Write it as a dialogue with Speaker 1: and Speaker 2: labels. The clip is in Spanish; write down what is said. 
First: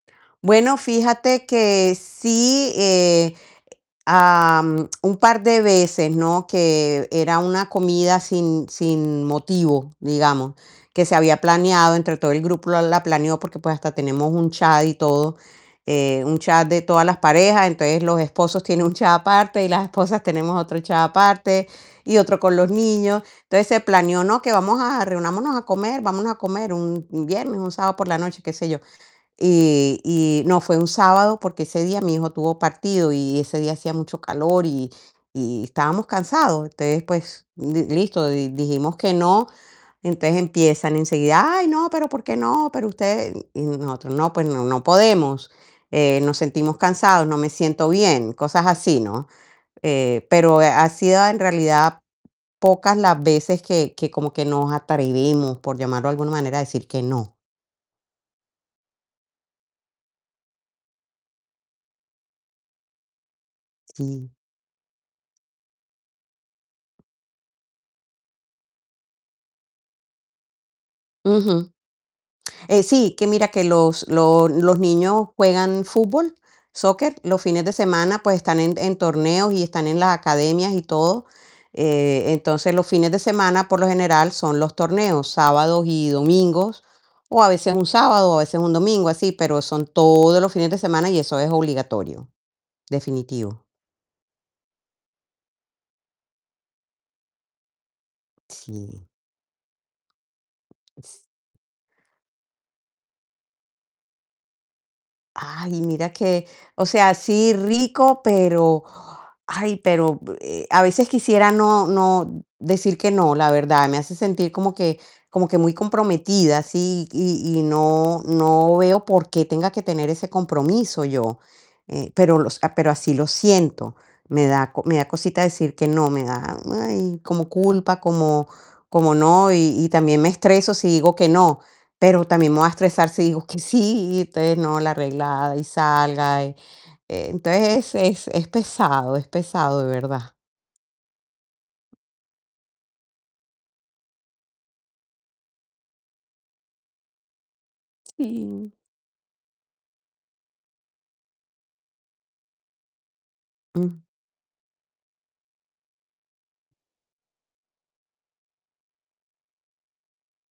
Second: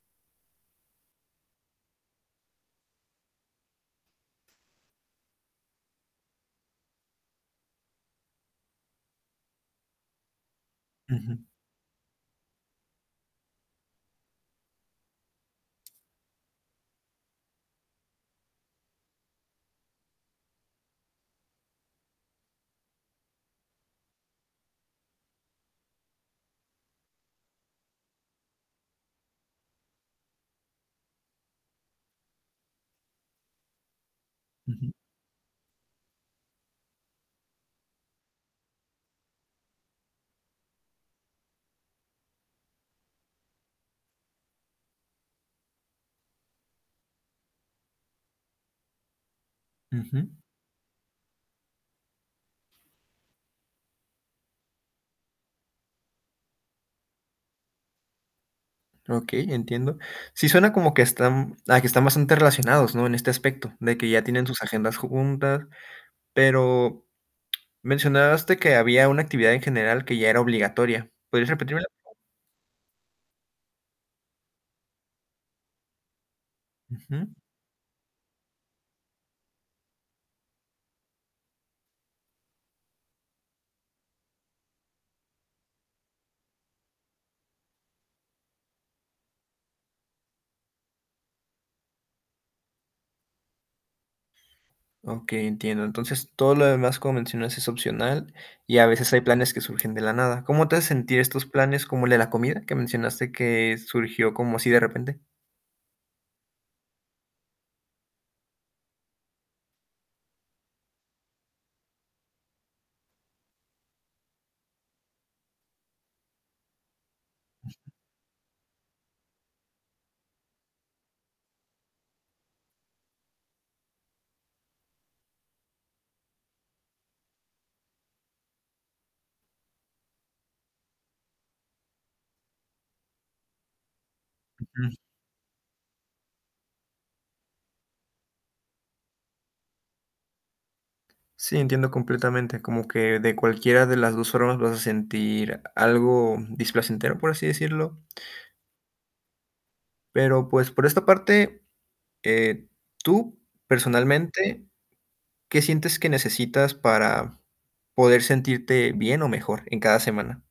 Speaker 1: Bueno, fíjate que sí, eh, am, un par de veces, ¿no? Que era una comida sin sin motivo, digamos, que se
Speaker 2: Ujú.
Speaker 1: había planeado, entre todo el grupo la la planeó, porque, pues, hasta tenemos un chat y todo. Eh, un chat de todas las parejas, entonces los esposos tienen un chat aparte, y las esposas tenemos otro chat aparte, y otro con los niños. Entonces se planeó: "No, que vamos a reunámonos a comer, vamos a comer", un un viernes, un sábado por la noche, qué sé yo. Y y no, fue un sábado, porque ese día mi hijo tuvo partido y ese día hacía mucho calor y
Speaker 2: Ujú.
Speaker 1: y estábamos cansados. Entonces, pues, m m listo, di dijimos que no. Entonces empiezan enseguida: "Ay, no, pero ¿por qué no? Pero ustedes". Y nosotros: "No, pues no no podemos, eh, nos sentimos cansados, no me siento bien", cosas así, ¿no? Eh,
Speaker 2: Ujú.
Speaker 1: pero, eh, ha sido en realidad pocas las veces que que como que nos atrevimos, por llamarlo de alguna manera, a decir que no.
Speaker 2: Okey, entiendo. Sí suena como que están a que están bastante relacionados, ¿no? En este aspecto, de que ya
Speaker 1: Sí.
Speaker 2: tienen sus agendas juntas. Pero mencionaste que había una actividad en general que ya era obligatoria. ¿Podrías
Speaker 1: Ujú.
Speaker 2: repetirmela?
Speaker 1: Eh, sí, que mira, que los los los niños juegan fútbol, soccer,
Speaker 2: Ujú.
Speaker 1: los fines de semana, pues, están en en torneos, y están en las academias y todo. Eh, entonces, los fines de semana, por lo general, son los torneos, sábados y domingos, o a veces un sábado, a veces un domingo, así, pero son todos los fines de semana y eso es obligatorio, definitivo.
Speaker 2: Okey, entiendo. Entonces, todo lo demás, como mencionas, es opcional, y a
Speaker 1: Sí.
Speaker 2: veces hay planes que surgen de la nada. ¿Cómo te hace sentir
Speaker 1: S
Speaker 2: estos planes, como el de la comida, que mencionaste que surgió como así de repente?
Speaker 1: Ay, mira que, o sea, sí rico, pero, ay, pero, eh, a veces quisiera no no decir que no, la verdad, me hace sentir como que como que muy comprometida, así y y no no veo por qué tenga que tener ese compromiso yo. Eh, pero los, ah, pero así lo siento, me da co me da cosita decir que no, me da, ay, como culpa, como como no. Y y también me estreso si digo que no, pero también me voy a estresar si digo que sí, y entonces, no,
Speaker 2: Ujú.
Speaker 1: la arreglada y salga. Entonces, es es es pesado, es pesado, de verdad.
Speaker 2: Sí, entiendo completamente, como que de cualquiera de las 2 formas vas a sentir algo displacentero, por así decirlo.
Speaker 1: Sí.
Speaker 2: Pero, pues, por esta parte, eh, tú,
Speaker 1: Mm.
Speaker 2: personalmente, ¿qué sientes que necesitas para poder sentirte bien o mejor en cada semana?